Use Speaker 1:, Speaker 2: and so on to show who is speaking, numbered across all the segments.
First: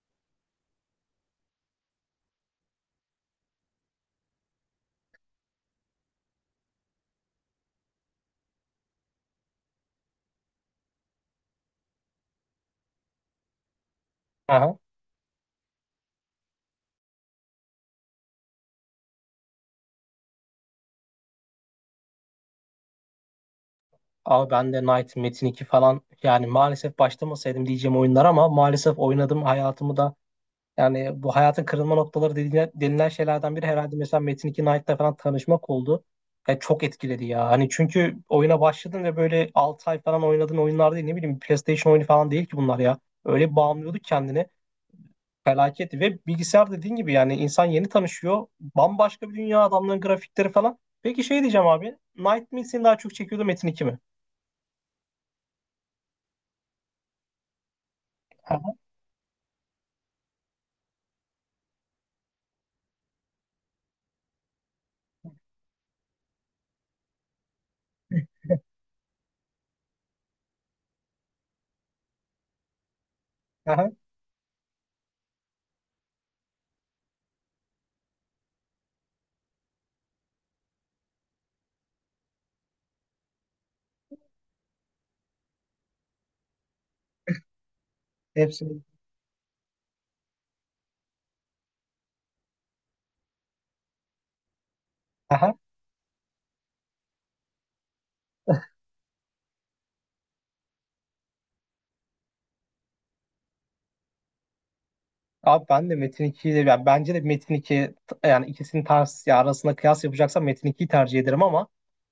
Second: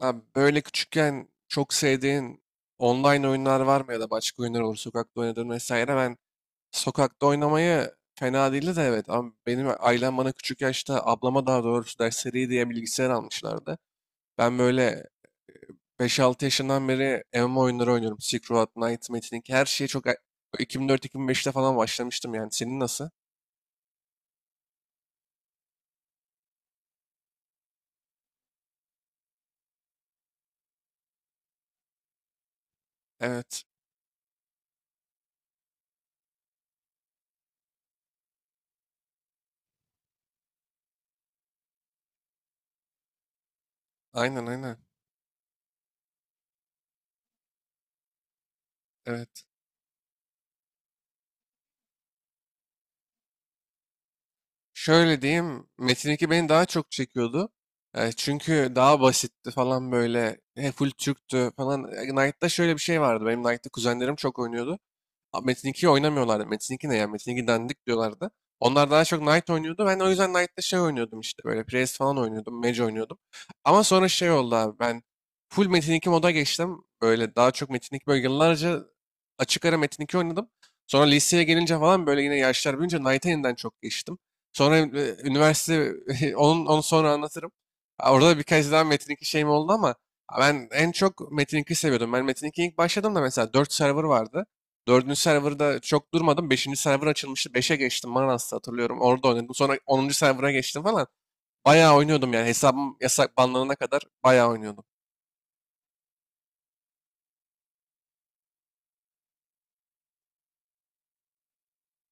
Speaker 1: Abi böyle küçükken çok sevdiğin online oyunlar var mı, ya da başka oyunlar, olur, sokakta oynadığın vesaire. Ben sokakta oynamayı fena değildi de evet, ama benim ailem bana küçük yaşta, ablama daha doğrusu, dersleri diye bilgisayar almışlardı. Ben
Speaker 2: Aha.
Speaker 1: böyle beş altı yaşından beri MMO oyunları oynuyorum. Silk Road, Knight, Metin Link, her şeyi çok 2004-2005'te falan başlamıştım yani. Senin nasıl?
Speaker 2: Abi ben de Knight, Metin 2 falan yani maalesef başlamasaydım diyeceğim oyunlar ama maalesef oynadım hayatımı da yani bu hayatın kırılma noktaları denilen şeylerden
Speaker 1: Evet.
Speaker 2: biri herhalde mesela Metin 2 Knight'la falan tanışmak oldu. Ya çok etkiledi ya. Hani çünkü oyuna başladın ve böyle 6 ay falan oynadığın oyunlar değil, ne bileyim, PlayStation oyunu falan değil ki bunlar ya. Öyle bağımlıyorduk
Speaker 1: Aynen
Speaker 2: kendini.
Speaker 1: aynen.
Speaker 2: Felaket. Ve bilgisayar dediğin gibi, yani insan yeni tanışıyor. Bambaşka bir
Speaker 1: Evet.
Speaker 2: dünya, adamların grafikleri falan. Peki şey diyeceğim abi, Knight mi seni daha çok çekiyordu, Metin 2 mi?
Speaker 1: Şöyle diyeyim, Metin 2 beni daha çok çekiyordu. E, çünkü daha basitti falan böyle. E, full Türktü falan. E, Knight'ta şöyle bir şey vardı. Benim Knight'ta kuzenlerim çok oynuyordu. Abi Metin 2'yi oynamıyorlardı. Metin 2 ne ya? Metin 2 dandik diyorlardı. Onlar daha çok Knight oynuyordu. Ben o yüzden Knight'ta şey oynuyordum, işte böyle Priest falan oynuyordum. Mage oynuyordum. Ama
Speaker 2: Aha,
Speaker 1: sonra şey oldu abi, ben full Metin 2 moda geçtim. Böyle daha çok Metin 2, böyle yıllarca açık ara Metin 2 oynadım. Sonra liseye gelince falan böyle yine yaşlar büyüyünce Knight'a yeniden çok geçtim. Sonra üniversite onu sonra anlatırım. Ha, orada da birkaç
Speaker 2: hepsini.
Speaker 1: daha Metin 2 şeyim oldu ama ben en çok Metin 2 seviyordum. Ben Metin 2'ye ilk başladım da, mesela 4 server vardı. Dördüncü
Speaker 2: Aha.
Speaker 1: serverda çok durmadım. Beşinci server açılmıştı. Beşe geçtim, Manas'ta hatırlıyorum. Orada oynadım. Sonra onuncu server'a geçtim falan. Bayağı oynuyordum yani. Hesabım yasak banlanana kadar bayağı oynuyordum.
Speaker 2: Abi ben de Metin 2'yi de, yani bence de Metin iki, yani ikisinin ters ya arasında kıyas yapacaksam Metin 2'yi tercih ederim ama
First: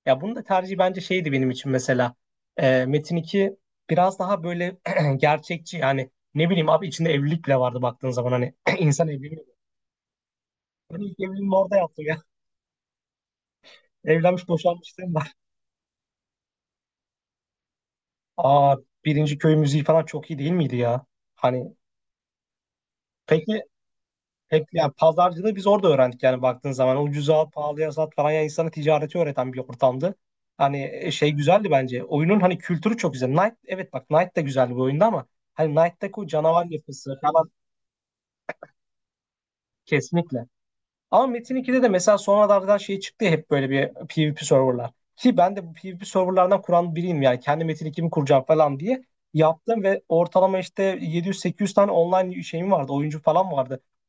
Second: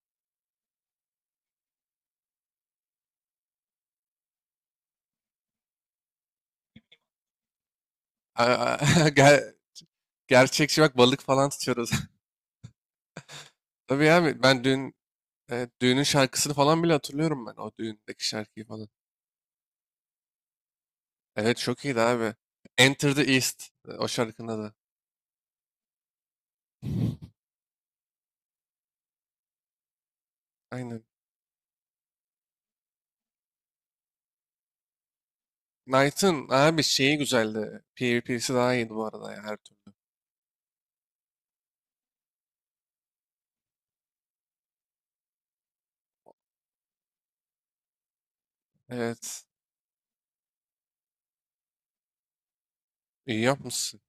Speaker 2: ya bunun da tercihi bence şeydi benim için mesela. Metin iki biraz daha böyle gerçekçi, yani ne bileyim abi, içinde evlilik bile vardı baktığın zaman, hani insan evleniyor.
Speaker 1: Ger- Gerçekçi bak,
Speaker 2: Ben
Speaker 1: balık
Speaker 2: ilk
Speaker 1: falan
Speaker 2: evliliğimi orada
Speaker 1: tutuyoruz.
Speaker 2: yaptım ya.
Speaker 1: Tabii abi,
Speaker 2: Evlenmiş
Speaker 1: ben dün
Speaker 2: boşanmışlığım var.
Speaker 1: düğünün şarkısını falan bile hatırlıyorum ben. O düğündeki şarkıyı
Speaker 2: Aa,
Speaker 1: falan.
Speaker 2: birinci köy müziği falan çok iyi değil miydi ya?
Speaker 1: Evet,
Speaker 2: Hani,
Speaker 1: çok iyiydi abi. Enter the
Speaker 2: peki.
Speaker 1: East. O şarkının
Speaker 2: Hep
Speaker 1: adı.
Speaker 2: yani pazarcılığı biz orada öğrendik yani baktığın zaman. Ucuza al, pahalıya sat falan, yani insana ticareti öğreten bir ortamdı. Hani
Speaker 1: Aynen.
Speaker 2: şey güzeldi bence. Oyunun hani kültürü çok güzel. Knight, evet, bak Knight de güzeldi bu oyunda ama hani Knight'taki o
Speaker 1: Knight'ın
Speaker 2: canavar
Speaker 1: abi şeyi
Speaker 2: yapısı falan,
Speaker 1: güzeldi. PvP'si daha iyiydi bu arada ya, her türlü.
Speaker 2: kesinlikle. Ama Metin ikide de mesela sonralardan şey çıktı ya, hep böyle bir PvP serverlar. Ki ben de bu PvP serverlardan kuran biriyim yani. Kendi Metin ikimi kuracağım falan diye
Speaker 1: Evet.
Speaker 2: yaptım ve ortalama işte 700-800 tane online şeyim vardı. Oyuncu
Speaker 1: İyi
Speaker 2: falan vardı.
Speaker 1: yapmışsın.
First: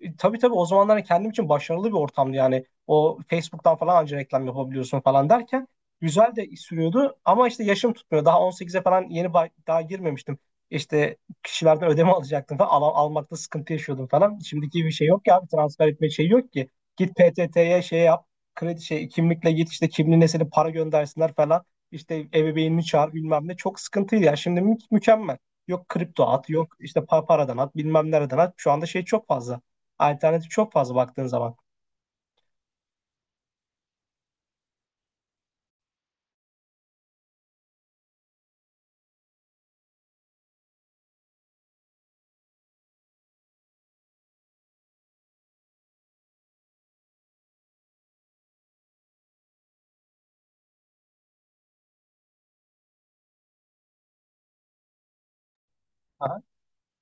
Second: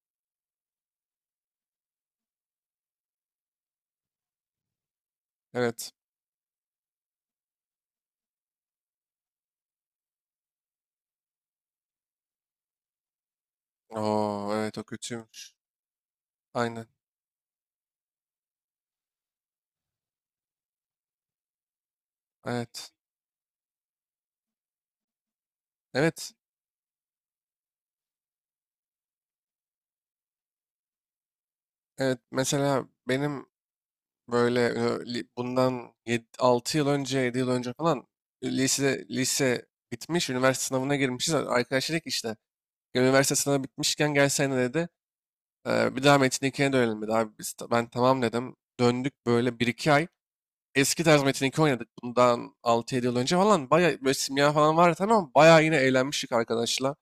Speaker 2: E, tabii tabii, o zamanlar kendim için başarılı bir ortamdı yani. O Facebook'tan falan anca reklam yapabiliyorsun falan derken
Speaker 1: Evet.
Speaker 2: güzel de sürüyordu ama işte yaşım tutmuyor. Daha 18'e falan yeni daha girmemiştim. İşte kişilerden ödeme alacaktım falan. Almakta sıkıntı yaşıyordum falan.
Speaker 1: Oo evet, o
Speaker 2: Şimdiki bir şey yok ki abi,
Speaker 1: kötüymüş.
Speaker 2: transfer etme şey yok ki.
Speaker 1: Aynen.
Speaker 2: Git PTT'ye şey yap, kredi şey, kimlikle git, işte kimliğine senin para göndersinler falan. İşte ebeveynini
Speaker 1: Evet.
Speaker 2: çağır, bilmem ne, çok sıkıntıydı ya. Şimdi mükemmel. Yok kripto
Speaker 1: Evet.
Speaker 2: at, yok işte paradan at, bilmem nereden at. Şu anda şey çok fazla. Alternatif çok fazla baktığın zaman.
Speaker 1: Evet, mesela benim böyle bundan 6 yıl önce, 7 yıl önce falan, lise lise bitmiş, üniversite sınavına girmişiz. Arkadaş dedi işte, "Ya üniversite sınavı bitmişken gelsene," dedi. "E, bir daha Metin 2'ye dönelim," dedi. Abi biz, ben tamam dedim. Döndük böyle bir iki ay. Eski tarz Metin 2 oynadık. Bundan altı yedi yıl önce falan. Bayağı böyle simya falan vardı, tamam mı? Bayağı yine eğlenmiştik
Speaker 2: Aha.
Speaker 1: arkadaşla.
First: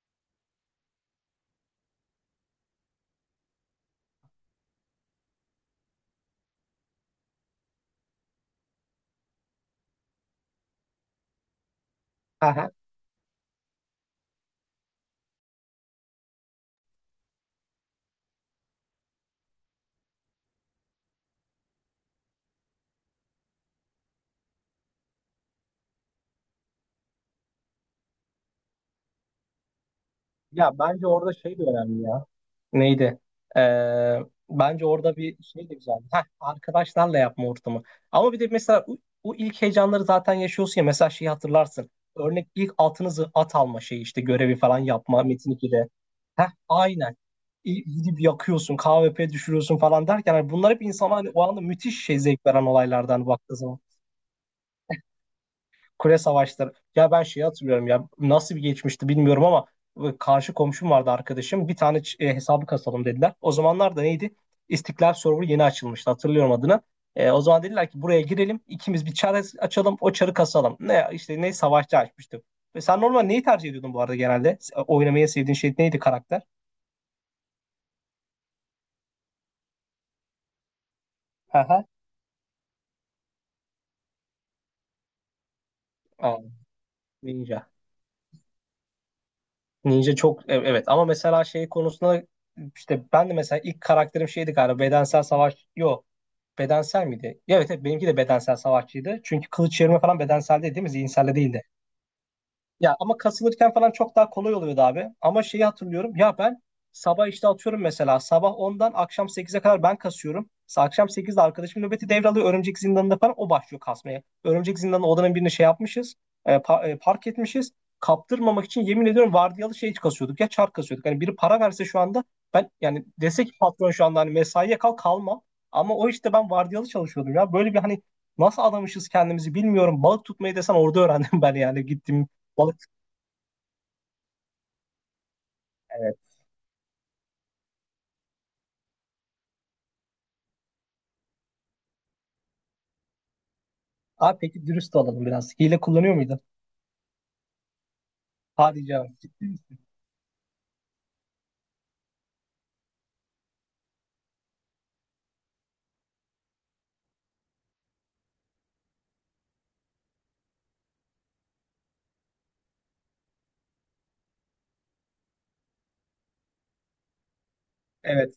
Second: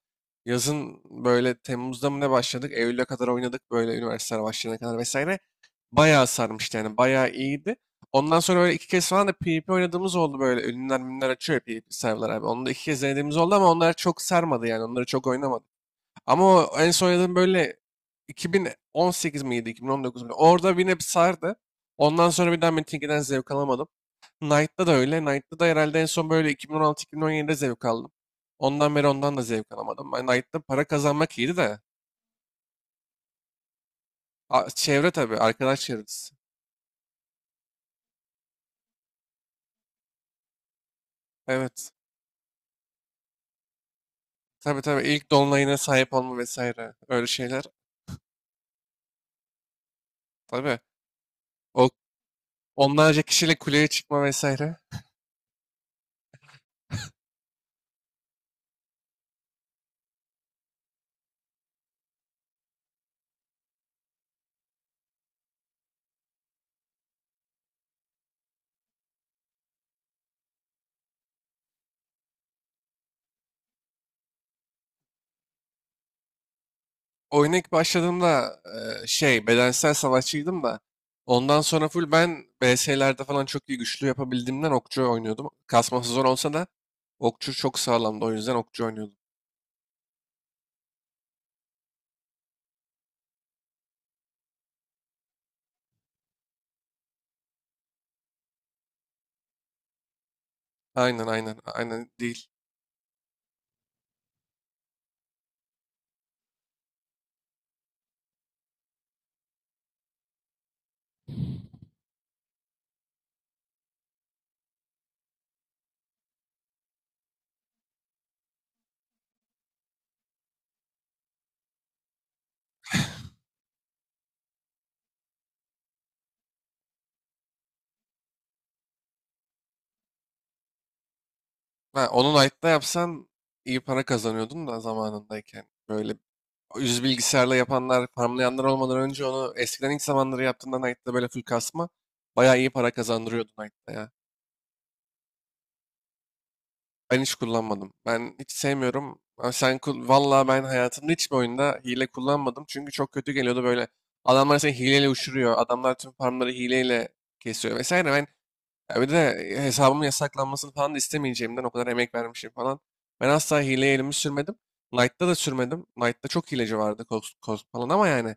Speaker 1: Yazın böyle Temmuz'da mı ne başladık? Eylül'e kadar oynadık, böyle üniversiteler başlayana kadar vesaire. Bayağı sarmıştı yani, bayağı iyiydi. Ondan sonra böyle iki kez falan da PvP oynadığımız oldu böyle. Ünlüler minler açıyor ya, PvP serverlar abi. Onu da
Speaker 2: Aha.
Speaker 1: iki kez denediğimiz oldu ama onlar çok sarmadı yani. Onları çok oynamadım. Ama o en son oynadığım böyle 2018 miydi, 2019 miydi? İki bin on dokuz muydu? Orada yine bir sardı. Ondan sonra bir daha Metin 2'den zevk alamadım. Knight'ta da öyle. Knight'ta da herhalde en son böyle 2016-2017'de zevk aldım. Ondan beri ondan da zevk alamadım. Ben Knight'ta
Speaker 2: Ya
Speaker 1: para
Speaker 2: bence orada
Speaker 1: kazanmak iyiydi
Speaker 2: şey de
Speaker 1: de.
Speaker 2: önemli ya. Neydi? Ee,
Speaker 1: A-
Speaker 2: bence
Speaker 1: çevre
Speaker 2: orada
Speaker 1: tabii,
Speaker 2: bir şey de
Speaker 1: arkadaş
Speaker 2: güzeldi. Heh,
Speaker 1: çevresi.
Speaker 2: arkadaşlarla yapma ortamı. Ama bir de mesela o ilk heyecanları zaten yaşıyorsun ya. Mesela şeyi
Speaker 1: Evet.
Speaker 2: hatırlarsın. Örnek, ilk altınızı at alma şeyi, işte görevi falan
Speaker 1: Tabii tabii,
Speaker 2: yapma
Speaker 1: ilk
Speaker 2: Metin
Speaker 1: dolunayına
Speaker 2: 2'de.
Speaker 1: sahip olma
Speaker 2: Heh,
Speaker 1: vesaire.
Speaker 2: aynen.
Speaker 1: Öyle şeyler.
Speaker 2: Gidip yakıyorsun, KVP düşürüyorsun falan derken, hani bunlar
Speaker 1: Tabii.
Speaker 2: hep insana hani o anda
Speaker 1: O,
Speaker 2: müthiş şey zevk veren
Speaker 1: onlarca
Speaker 2: olaylardan baktığı
Speaker 1: kişiyle
Speaker 2: zaman.
Speaker 1: kuleye çıkma vesaire.
Speaker 2: Kule savaşları. Ya ben şeyi hatırlıyorum ya, nasıl bir geçmişti bilmiyorum ama karşı komşum vardı, arkadaşım. Bir tane hesabı kasalım dediler. O zamanlar da neydi? İstiklal Server yeni açılmıştı, hatırlıyorum adını. E, o zaman dediler ki buraya girelim ikimiz, bir çar açalım, o çarı kasalım. Ne işte, ne savaşçı açmıştım. Ve sen normal neyi tercih ediyordun bu arada genelde? Oynamayı en sevdiğin şey neydi, karakter?
Speaker 1: Oyuna ilk başladığımda şey bedensel savaşçıydım da, ondan
Speaker 2: Aha.
Speaker 1: sonra full ben BS'lerde falan çok iyi güçlü yapabildiğimden okçu oynuyordum. Kasması zor
Speaker 2: Aa,
Speaker 1: olsa da okçu
Speaker 2: Ninja.
Speaker 1: çok sağlamdı, o yüzden okçu oynuyordum.
Speaker 2: Ninja çok evet ama mesela şey konusunda işte ben de mesela ilk karakterim şeydi galiba, bedensel savaş, yo, bedensel miydi? Evet, evet, benimki de bedensel savaşçıydı. Çünkü kılıç çevirme falan bedensel değil, değil mi?
Speaker 1: Aynen
Speaker 2: Zihinselde
Speaker 1: aynen
Speaker 2: değildi.
Speaker 1: aynen, değil.
Speaker 2: Ya ama kasılırken falan çok daha kolay oluyordu abi. Ama şeyi hatırlıyorum. Ya ben sabah işte atıyorum mesela. Sabah 10'dan akşam 8'e kadar ben kasıyorum. Akşam 8'de arkadaşım nöbeti devralıyor. Örümcek zindanında falan o başlıyor kasmaya. Örümcek zindanı odanın birini şey yapmışız. Park etmişiz. Kaptırmamak için, yemin ediyorum, vardiyalı şey kasıyorduk. Ya çark kasıyorduk. Hani biri para verse şu anda, ben yani, dese ki patron şu anda, hani mesaiye kalmam. Ama o işte ben vardiyalı çalışıyordum ya. Böyle bir, hani nasıl adamışız kendimizi bilmiyorum. Balık tutmayı desen orada öğrendim ben, yani
Speaker 1: Ha,
Speaker 2: gittim.
Speaker 1: onu Knight'ta yapsan iyi para kazanıyordun da zamanındayken. Böyle
Speaker 2: Evet.
Speaker 1: yüz bilgisayarla yapanlar, farmlayanlar olmadan önce, onu eskiden ilk zamanları yaptığında Knight'ta böyle full kasma bayağı iyi para kazandırıyordu Knight'ta ya.
Speaker 2: Abi peki dürüst olalım biraz. Hile kullanıyor muydun?
Speaker 1: Ben hiç kullanmadım. Ben hiç
Speaker 2: Hadi canım.
Speaker 1: sevmiyorum.
Speaker 2: Ciddi
Speaker 1: Ama sen
Speaker 2: misin?
Speaker 1: kul vallahi, ben hayatımda hiçbir oyunda hile kullanmadım. Çünkü çok kötü geliyordu böyle. Adamlar seni hileyle uçuruyor. Adamlar tüm farmları hileyle kesiyor vesaire. Ben, ya bir de hesabımın yasaklanmasını falan da istemeyeceğimden, o kadar emek vermişim falan. Ben asla hileye elimi sürmedim. Knight'ta da sürmedim. Knight'ta çok hileci vardı, Cost, Cost falan ama
Speaker 2: Evet.
Speaker 1: yani.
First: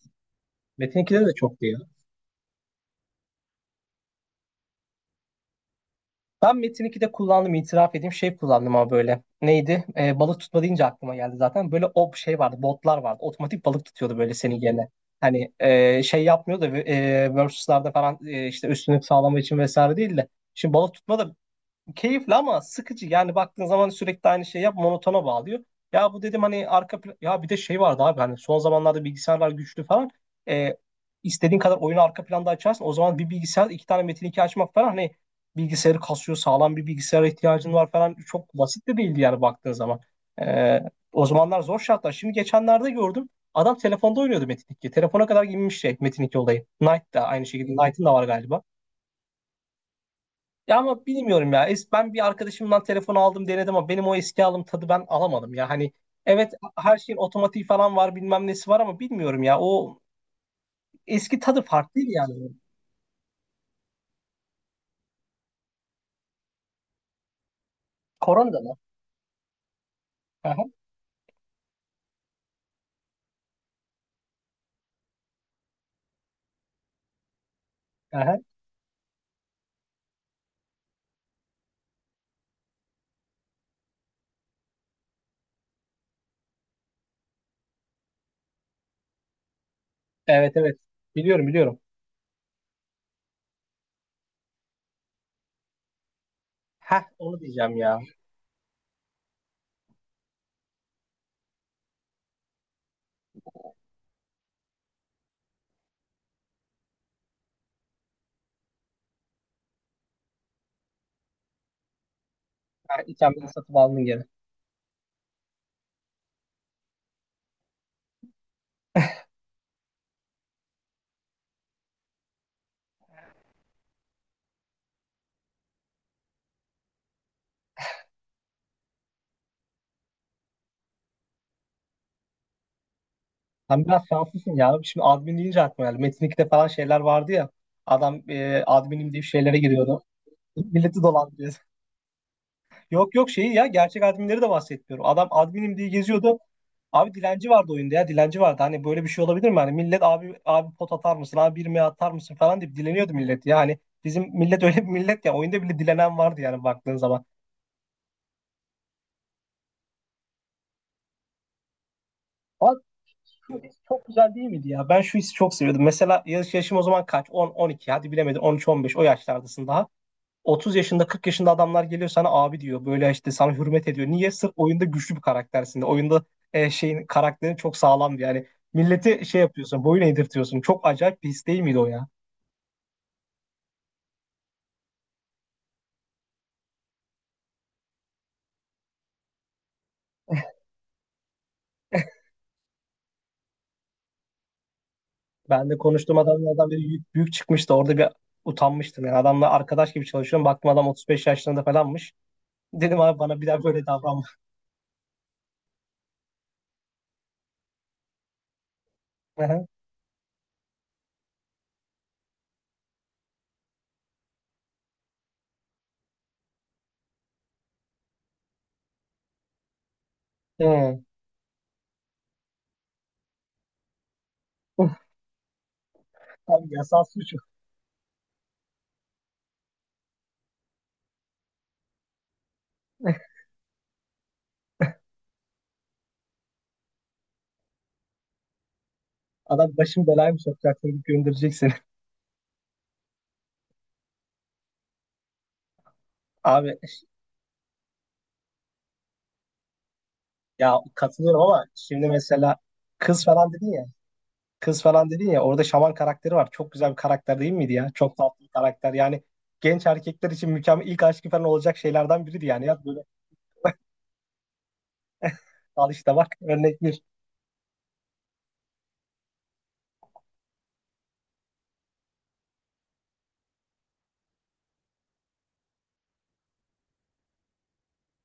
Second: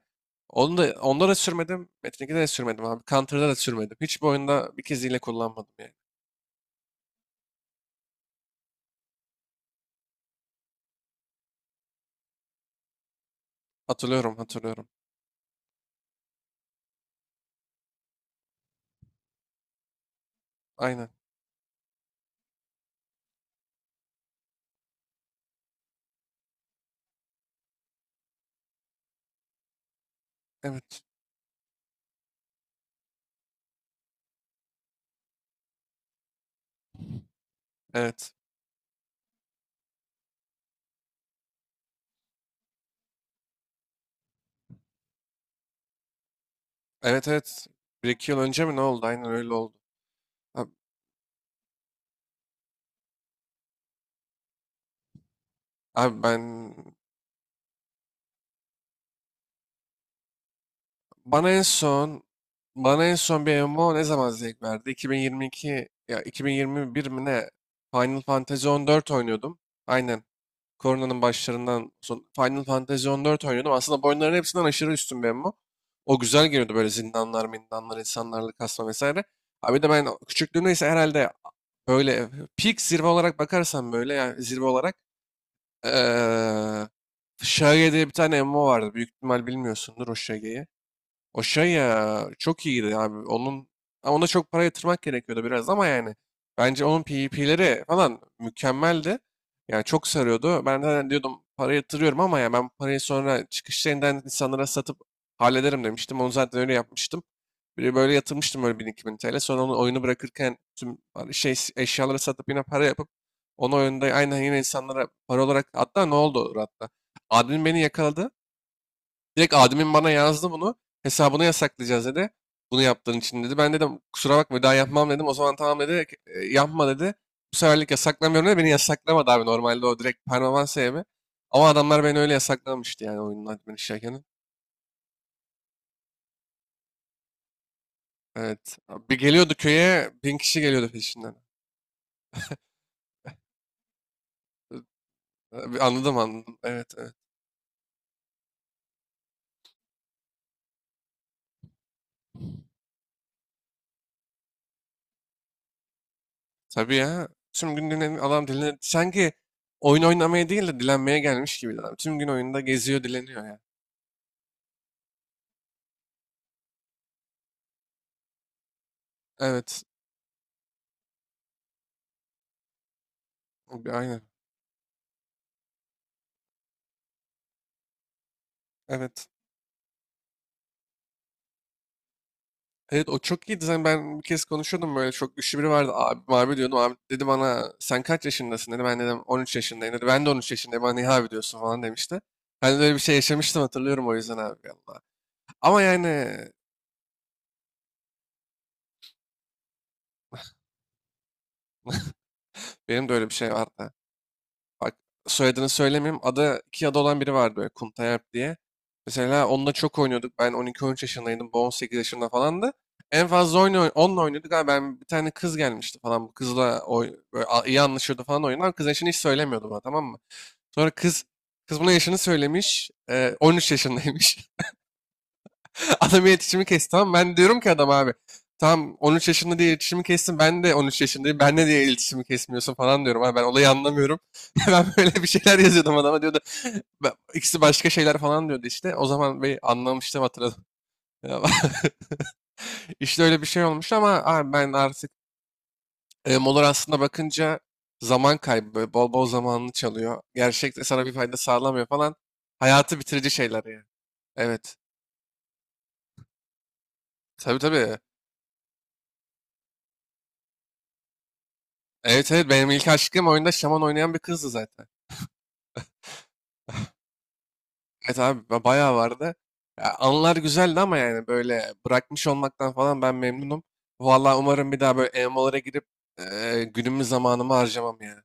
Speaker 1: Onu da,
Speaker 2: Metin 2'de
Speaker 1: onda
Speaker 2: de
Speaker 1: da
Speaker 2: çok diyor.
Speaker 1: sürmedim. Metin 2'de de sürmedim abi. Counter'da da sürmedim. Hiçbir oyunda bir kez hile kullanmadım yani.
Speaker 2: Ben Metin 2'de kullandım, itiraf edeyim, şey kullandım ama böyle. Neydi? Balık tutma deyince aklıma geldi zaten. Böyle o şey vardı, botlar vardı. Otomatik balık tutuyordu böyle
Speaker 1: Hatırlıyorum
Speaker 2: seni
Speaker 1: hatırlıyorum.
Speaker 2: gene. Hani şey yapmıyordu, versus'larda falan, işte üstünlük sağlamak için vesaire değil de. Şimdi balık
Speaker 1: Aynen.
Speaker 2: tutma da keyifli ama sıkıcı. Yani baktığın zaman sürekli aynı şeyi yap, monotona bağlıyor. Ya bu dedim hani arka plan, ya bir de şey vardı abi, hani son zamanlarda bilgisayarlar güçlü falan. Ee,
Speaker 1: Evet.
Speaker 2: istediğin kadar oyunu arka planda açarsın. O zaman bir bilgisayar iki tane Metin 2 açmak falan, hani bilgisayarı kasıyor, sağlam bir bilgisayara ihtiyacın var falan.
Speaker 1: Evet.
Speaker 2: Çok basit de değildi yani baktığın zaman. Ee, O zamanlar zor şartlar. Şimdi geçenlerde gördüm. Adam telefonda oynuyordu Metin 2. Telefona kadar inmiş şey, Metin 2 olayı. Knight da
Speaker 1: Evet
Speaker 2: aynı
Speaker 1: evet.
Speaker 2: şekilde. Knight'ın
Speaker 1: Bir
Speaker 2: da var
Speaker 1: iki yıl
Speaker 2: galiba.
Speaker 1: önce mi ne oldu? Aynen öyle oldu. Abi,
Speaker 2: Ya ama bilmiyorum ya. Ben bir arkadaşımdan telefon aldım, denedim ama benim o eski aldığım tadı ben alamadım ya. Hani
Speaker 1: abi ben
Speaker 2: evet, her şeyin otomatiği falan var, bilmem nesi var ama bilmiyorum ya. O eski
Speaker 1: bana en
Speaker 2: tadı farklıydı
Speaker 1: son
Speaker 2: yani.
Speaker 1: bana en son bir MMO ne zaman zevk verdi? 2022 ya 2021 mi ne? Final
Speaker 2: Korona da
Speaker 1: Fantasy
Speaker 2: mı?
Speaker 1: 14 oynuyordum. Aynen.
Speaker 2: Aha.
Speaker 1: Koronanın başlarından son Final Fantasy 14 oynuyordum. Aslında bu oyunların hepsinden aşırı üstün bir MMO. O güzel geliyordu böyle, zindanlar, mindanlar,
Speaker 2: Aha.
Speaker 1: insanlarla kasma vesaire. Abi de ben küçüklüğümde ise herhalde böyle peak, zirve olarak bakarsam böyle, yani zirve olarak Eee Şage'ye diye bir tane MMO vardı. Büyük ihtimal bilmiyorsundur o
Speaker 2: Evet,
Speaker 1: Şage'yi.
Speaker 2: evet.
Speaker 1: O
Speaker 2: Biliyorum,
Speaker 1: şey
Speaker 2: biliyorum.
Speaker 1: ya, çok iyiydi abi. Onun, ama ona çok para yatırmak gerekiyordu biraz ama yani, bence onun
Speaker 2: Heh, onu diyeceğim
Speaker 1: PvP'leri
Speaker 2: ya.
Speaker 1: falan mükemmeldi. Yani çok sarıyordu. Ben de hani diyordum para yatırıyorum ama, ya ben parayı sonra çıkış yerinden insanlara satıp hallederim demiştim. Onu zaten öyle yapmıştım. Bir böyle yatırmıştım böyle 1000-2000 TL. Sonra onu, oyunu bırakırken tüm şey, eşyaları satıp yine para
Speaker 2: Ha,
Speaker 1: yapıp
Speaker 2: İken beni
Speaker 1: onu
Speaker 2: satıp
Speaker 1: oyunda
Speaker 2: aldın gene.
Speaker 1: aynen yine insanlara para olarak, hatta ne oldu hatta, admin beni yakaladı. Direkt admin bana yazdı bunu. Hesabını yasaklayacağız dedi. Bunu yaptığın için dedi. Ben dedim kusura bakma, bir daha yapmam dedim. O zaman tamam dedi. "E, yapma," dedi. "Bu seferlik yasaklamıyorum," dedi. Beni yasaklamadı abi, normalde o direkt permanent sevme. Ama adamlar beni öyle yasaklamıştı yani oyunun admin
Speaker 2: Sen biraz
Speaker 1: işlerken.
Speaker 2: şanslısın ya. Şimdi admin deyince aklıma geldi. Metin 2'de falan şeyler vardı ya. Adam
Speaker 1: Evet.
Speaker 2: adminim
Speaker 1: Bir
Speaker 2: diye
Speaker 1: geliyordu
Speaker 2: şeylere giriyordu.
Speaker 1: köye, bin kişi geliyordu
Speaker 2: Milleti
Speaker 1: peşinden.
Speaker 2: dolandırıyor. Yok, yok, şeyi ya, gerçek adminleri de bahsetmiyorum. Adam adminim
Speaker 1: E,
Speaker 2: diye
Speaker 1: anladım
Speaker 2: geziyordu.
Speaker 1: anladım. Evet evet.
Speaker 2: Abi dilenci vardı oyunda ya, dilenci vardı. Hani böyle bir şey olabilir mi? Hani millet, "Abi abi, pot atar mısın? Abi bir mi atar mısın?" falan deyip dileniyordu millet. Yani bizim millet öyle bir millet ya, oyunda bile dilenen vardı yani
Speaker 1: Tabii
Speaker 2: baktığın zaman.
Speaker 1: ya. Tüm gün dinlen adam, dilen, sanki oyun oynamaya değil de dilenmeye gelmiş gibiydi adam. Tüm gün oyunda
Speaker 2: Abi
Speaker 1: geziyor, dileniyor ya.
Speaker 2: çok, çok güzel değil miydi ya? Ben şu hissi çok seviyordum. Mesela yaşım o zaman kaç? On, on iki, hadi bilemedim, on üç, on beş, o yaşlardasın
Speaker 1: Evet.
Speaker 2: daha. 30 yaşında, 40 yaşında adamlar geliyor sana abi diyor. Böyle işte sana hürmet ediyor.
Speaker 1: Aynen.
Speaker 2: Niye? Sırf oyunda güçlü bir karaktersin de. Oyunda şeyin, karakterin çok sağlamdı yani. Milleti
Speaker 1: Evet.
Speaker 2: şey yapıyorsun, boyun eğdirtiyorsun. Çok acayip bir his değil miydi o ya?
Speaker 1: Evet, o çok iyiydi. Zaten ben bir kez konuşuyordum böyle, çok güçlü biri vardı. Abi, abi diyordum. Abi dedi bana, sen kaç yaşındasın dedi. Ben dedim 13 yaşındayım dedi. Ben de 13 yaşındayım. Bana niye abi diyorsun falan demişti. Ben de öyle bir şey yaşamıştım, hatırlıyorum o yüzden abi. Allah.
Speaker 2: Ben de
Speaker 1: Ama
Speaker 2: konuştuğum
Speaker 1: yani
Speaker 2: adamlardan biri büyük, büyük çıkmıştı. Orada bir utanmıştım. Yani adamla arkadaş gibi çalışıyorum. Baktım adam 35 yaşlarında falanmış. Dedim
Speaker 1: benim de
Speaker 2: abi
Speaker 1: öyle bir
Speaker 2: bana bir
Speaker 1: şey
Speaker 2: daha böyle
Speaker 1: vardı.
Speaker 2: davranma.
Speaker 1: Bak, soyadını söylemeyeyim. Adı iki adı olan biri vardı böyle, Kuntayalp diye. Mesela onunla çok oynuyorduk. Ben 12-13 yaşındaydım. Bu 18 yaşında falandı. En fazla oyunu, onunla oynuyorduk. Abi ben, bir tane kız gelmişti falan. Bu kızla böyle iyi anlaşıyordu falan oyunlar. Kız yaşını hiç söylemiyordu bana, tamam mı? Sonra
Speaker 2: Hı.
Speaker 1: kız buna yaşını söylemiş. 13 yaşındaymış.
Speaker 2: Uf.
Speaker 1: Adamın iletişimi
Speaker 2: Abi
Speaker 1: kesti,
Speaker 2: yasal
Speaker 1: tamam mı?
Speaker 2: suç.
Speaker 1: Ben diyorum ki adam abi tamam 13 yaşında diye iletişimi kestin, ben de 13 yaşındayım, ben ne diye iletişimi kesmiyorsun falan diyorum. Abi ben olayı anlamıyorum. Ben böyle bir şeyler yazıyordum adama, diyordu, ikisi başka şeyler falan diyordu işte. O zaman bir
Speaker 2: Adam, "Başım
Speaker 1: anlamıştım,
Speaker 2: belaya mı
Speaker 1: hatırladım.
Speaker 2: sokacaksın?" deyip
Speaker 1: Ya,
Speaker 2: göndereceksin.
Speaker 1: İşte öyle bir şey olmuş ama abi ben artık Molor
Speaker 2: Abi,
Speaker 1: aslında bakınca zaman kaybı, böyle bol bol zamanını çalıyor.
Speaker 2: ya
Speaker 1: Gerçekte sana bir fayda
Speaker 2: katılıyorum ama
Speaker 1: sağlamıyor
Speaker 2: şimdi
Speaker 1: falan.
Speaker 2: mesela
Speaker 1: Hayatı
Speaker 2: kız
Speaker 1: bitirici
Speaker 2: falan
Speaker 1: şeyler
Speaker 2: dedin
Speaker 1: yani.
Speaker 2: ya.
Speaker 1: Evet.
Speaker 2: Kız falan dedin ya, orada şaman karakteri var. Çok güzel bir karakter değil
Speaker 1: Tabii
Speaker 2: miydi ya?
Speaker 1: tabii.
Speaker 2: Çok tatlı bir karakter. Yani genç erkekler için mükemmel ilk aşkı falan olacak şeylerden
Speaker 1: Evet
Speaker 2: biriydi
Speaker 1: evet,
Speaker 2: yani.
Speaker 1: benim
Speaker 2: Ya
Speaker 1: ilk
Speaker 2: böyle,
Speaker 1: aşkım oyunda şaman oynayan bir kızdı zaten.
Speaker 2: al işte, bak, örnek
Speaker 1: Evet abi, bayağı vardı. Ya, anılar güzeldi ama yani, böyle bırakmış olmaktan falan ben memnunum. Vallahi umarım bir daha böyle MMO'lara girip günümü, zamanımı harcamam yani.